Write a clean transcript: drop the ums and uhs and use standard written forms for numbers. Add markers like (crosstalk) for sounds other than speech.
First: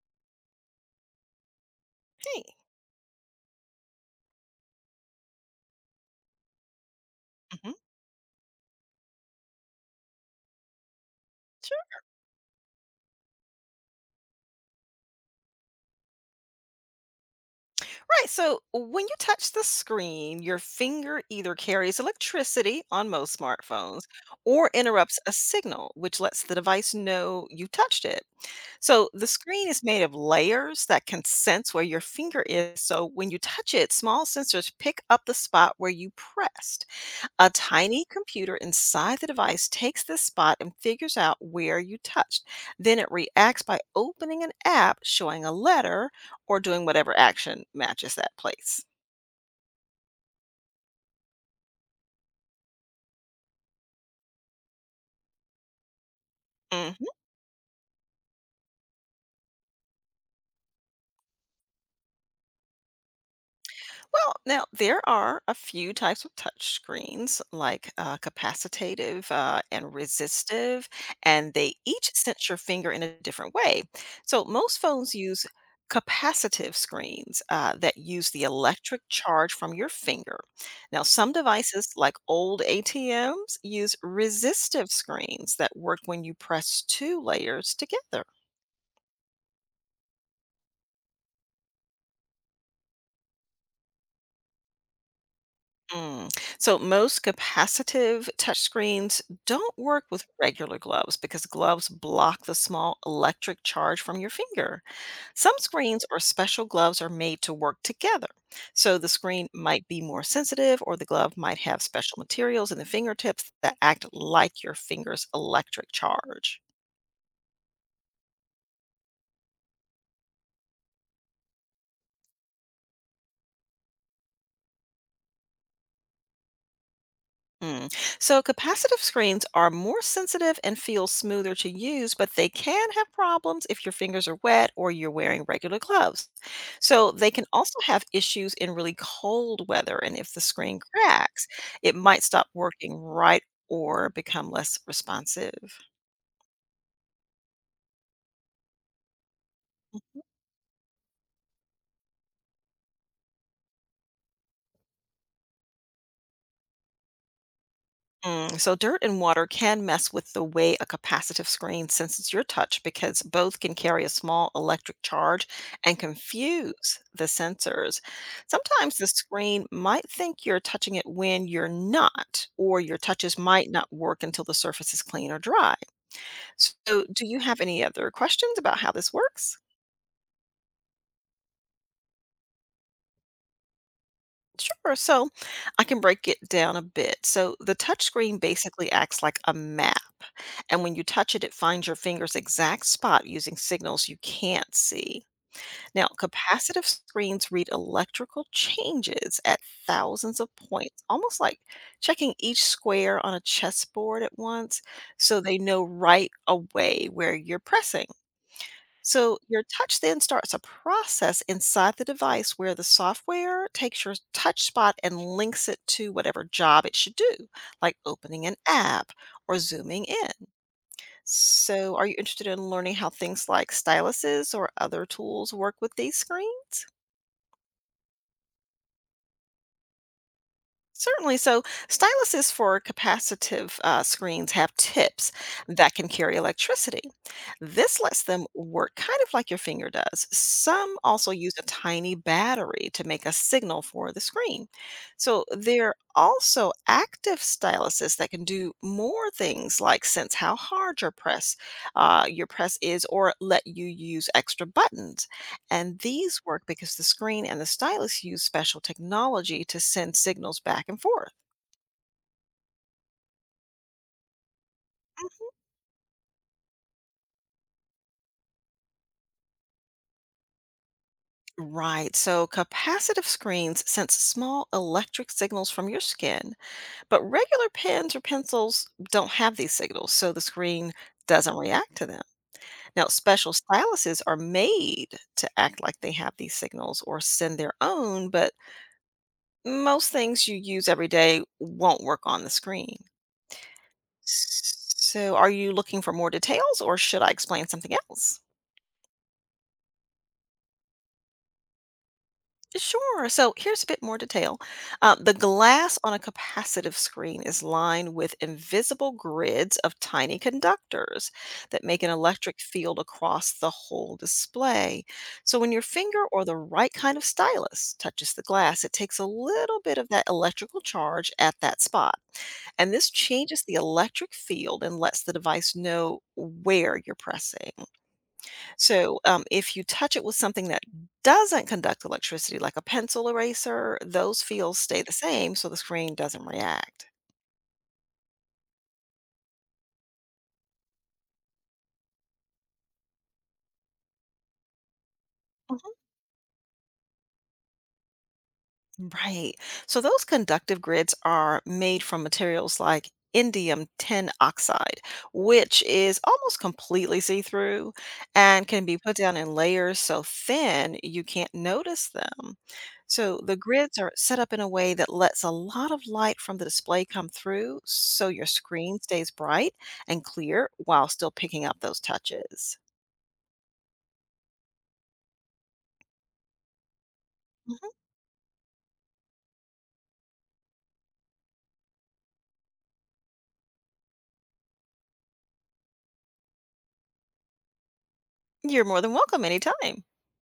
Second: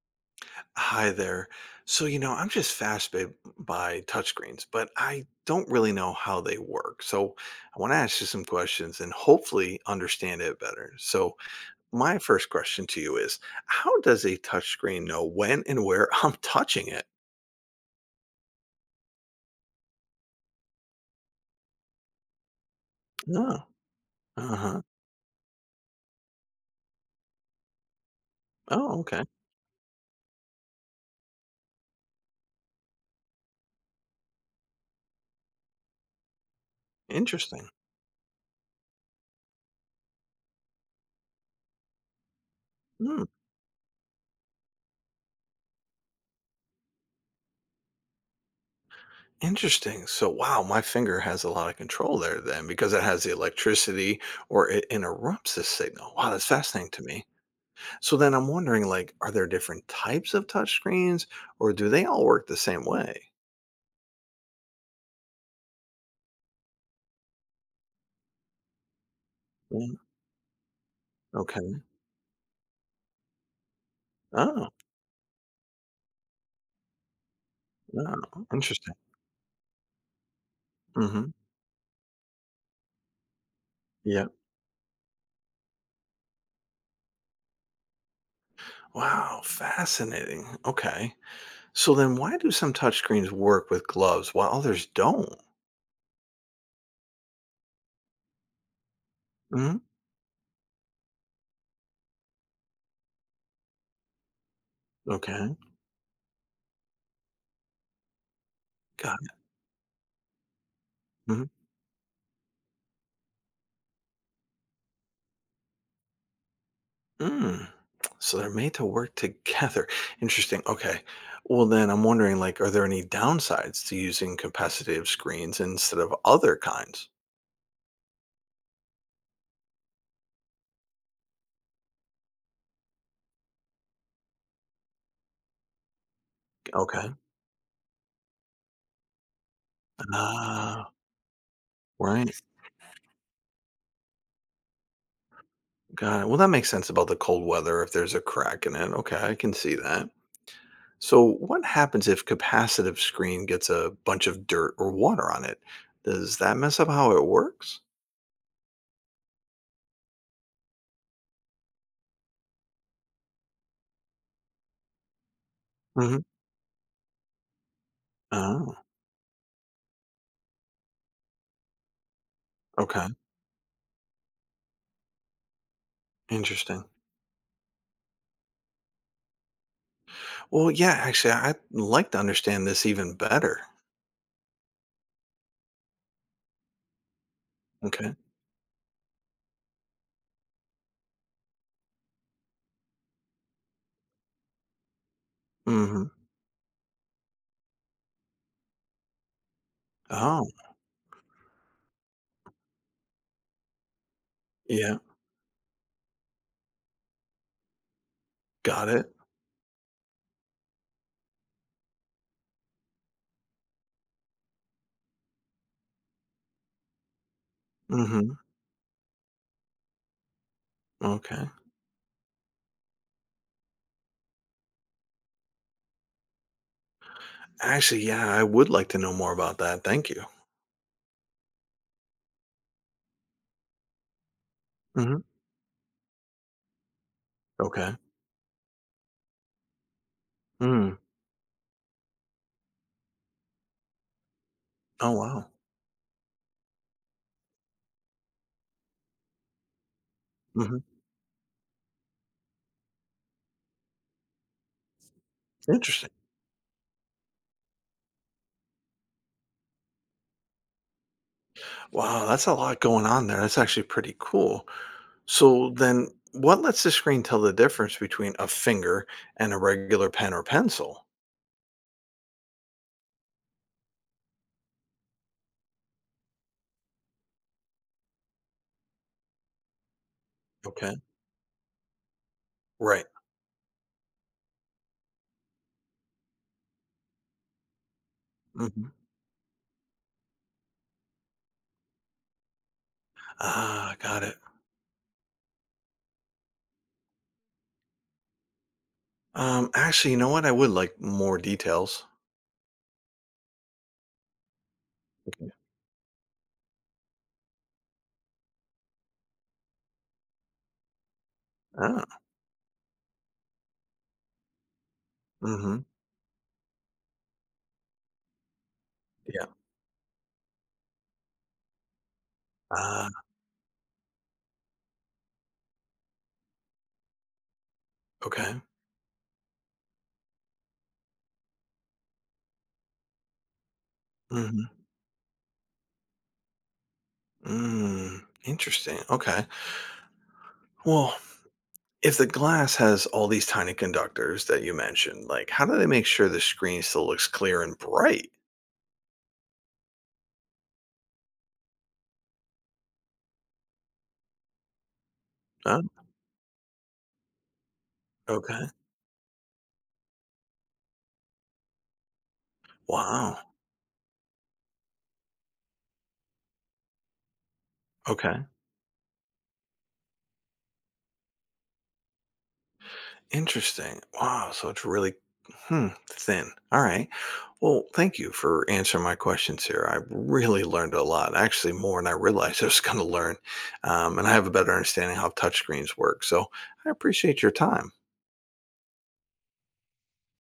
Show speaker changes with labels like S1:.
S1: Hi there. So, I'm
S2: D.
S1: just fascinated by touchscreens, but I don't really know how they work. So,
S2: Mhm.
S1: I want to ask you some questions and hopefully understand it better. So,
S2: Sure.
S1: my first question to you is how does a touchscreen know when and where (laughs) I'm touching it?
S2: Right. So when you touch the screen, your finger either carries electricity on most
S1: Oh,
S2: smartphones
S1: uh
S2: or
S1: huh.
S2: interrupts a signal, which lets the device know you touched it.
S1: Oh,
S2: So
S1: okay.
S2: the screen is made of layers that can sense where your finger is. So when you touch it, small sensors pick up the spot where you pressed. A
S1: Interesting.
S2: tiny computer inside the device takes this spot and figures out where you touched. Then it
S1: Hmm,
S2: reacts by opening an app, showing a letter, or doing whatever action matches that place.
S1: Interesting. So, wow, my finger has a lot of control there then because it has the electricity or it interrupts the signal. Wow, that's fascinating to
S2: Mm-hmm.
S1: me. So then I'm wondering, like, are there different types of touchscreens, or do they all work the same way?
S2: Well, now there are a few types of touch screens, like capacitive and
S1: Mm,
S2: resistive, and they
S1: okay.
S2: each sense your finger in a different way. So
S1: Oh,
S2: most phones use capacitive screens that use the
S1: wow, interesting.
S2: electric charge from your finger. Now,
S1: Mhm.
S2: some devices, like old ATMs, use
S1: Yeah.
S2: resistive screens that work when you press two layers together.
S1: Wow, fascinating. Okay. So then why do some touchscreens work with gloves while others don't?
S2: Mm. So most capacitive touchscreens don't
S1: Mhm.
S2: work with regular gloves because gloves block the small electric charge from your finger. Some
S1: Okay.
S2: screens or special gloves are made to work together. So the
S1: Got it.
S2: screen might be more sensitive or the glove
S1: Mhm.
S2: might have special materials in the fingertips that act like your finger's electric charge.
S1: Mm. So they're made to work together. Interesting. Okay. Well, then I'm wondering, like, are there any downsides to using capacitive screens instead of other kinds?
S2: Mm. So capacitive screens are more sensitive and feel smoother to use, but they can have problems if your fingers are wet or you're wearing regular gloves.
S1: Okay.
S2: So they can also have issues in really cold weather, and if the screen
S1: Ah.
S2: cracks, it might
S1: Right.
S2: stop working right or become less responsive?
S1: Got it. Well, that makes sense about the cold weather if there's a crack in it. Okay, I can see that.
S2: Mhm.
S1: So, what happens if capacitive screen gets a bunch of dirt or water on it? Does that mess up how it works?
S2: So dirt and water can mess with the way a capacitive screen senses your touch because both can carry a small electric charge and
S1: Hmm.
S2: confuse the sensors.
S1: Oh,
S2: Sometimes the screen might think you're touching it when you're not, or your
S1: okay.
S2: touches might not work until the surface is clean or dry.
S1: Interesting.
S2: So, do you have any other questions about how this works?
S1: Well, yeah, actually, I'd like to understand this even better.
S2: Sure. So, I can break it down a bit. So, the touch
S1: Okay.
S2: screen basically acts like a map, and when you touch it, it finds your finger's exact spot using signals you can't see. Now,
S1: Hmm.
S2: capacitive screens read electrical changes at thousands
S1: Oh,
S2: of points, almost like checking each square on a chessboard at once,
S1: yeah.
S2: so they know right away where you're pressing.
S1: Got it.
S2: So, your touch then starts a process inside the device where the software takes your touch spot and links it to whatever job it should do, like
S1: Hmm.
S2: opening an app or zooming in.
S1: Okay.
S2: So, are you interested in learning how things like styluses or other tools work with these screens?
S1: Actually, yeah, I would like to know more about that. Thank you.
S2: Certainly. So, styluses for capacitive screens have
S1: Hmm.
S2: tips that can carry electricity.
S1: Okay.
S2: This lets them work kind of like your finger does.
S1: Mm.
S2: Some also use a tiny battery to make a signal for the screen.
S1: Oh,
S2: So,
S1: wow.
S2: there are also active styluses that can do more things like sense how
S1: hmm
S2: hard your press is, or let you use extra buttons. And
S1: Interesting.
S2: these work because the screen and the stylus use special technology to send signals back and forth.
S1: Wow, that's a lot going on there. That's actually pretty cool. So then what lets the screen tell the difference between a finger and a regular pen or pencil?
S2: Right, so capacitive screens sense small electric signals from your skin, but regular pens or pencils don't have these signals, so the screen
S1: Okay.
S2: doesn't react to them.
S1: Right.
S2: Now, special styluses are made to act like they have these signals or send their own, but
S1: hmm
S2: most things you use every day won't work on the screen.
S1: Ah, got it.
S2: So, are you looking for more details or should I explain something else?
S1: Actually, you know what? I would like more details.
S2: Sure. So, here's a bit more detail. The
S1: Okay.
S2: glass on a capacitive screen is lined with invisible grids of tiny conductors that make an
S1: Ah,
S2: electric field across the whole display. So, when
S1: mm-hmm.
S2: your finger or the right kind of stylus touches the glass, it takes a
S1: Yeah.
S2: little bit of that electrical charge at that spot. And this
S1: Ah,
S2: changes the electric field and lets the device know where you're pressing.
S1: okay.
S2: So if you touch it with something that doesn't conduct electricity, like a pencil eraser, those
S1: Mm-hmm.
S2: fields stay the same, so the screen doesn't react.
S1: Interesting. Okay. Well, if the glass has all these tiny conductors that you mentioned, like how do they make sure the screen still looks clear and bright?
S2: Right. So those conductive grids are made from materials like indium tin oxide,
S1: Oh,
S2: which is almost completely see through
S1: okay.
S2: and can be put down in layers so thin you can't notice them.
S1: Wow.
S2: So the grids are set up in a way that lets a lot of light from the display come through so
S1: Okay.
S2: your screen stays bright and clear while still picking up those touches.
S1: Interesting. Wow. So it's really thin. All right. Well,
S2: Mhm.
S1: thank you for answering my questions here. I really learned a lot, actually, more than I realized I was going to learn. And I have a better understanding how touchscreens work. So I appreciate your time.
S2: You're more than welcome anytime.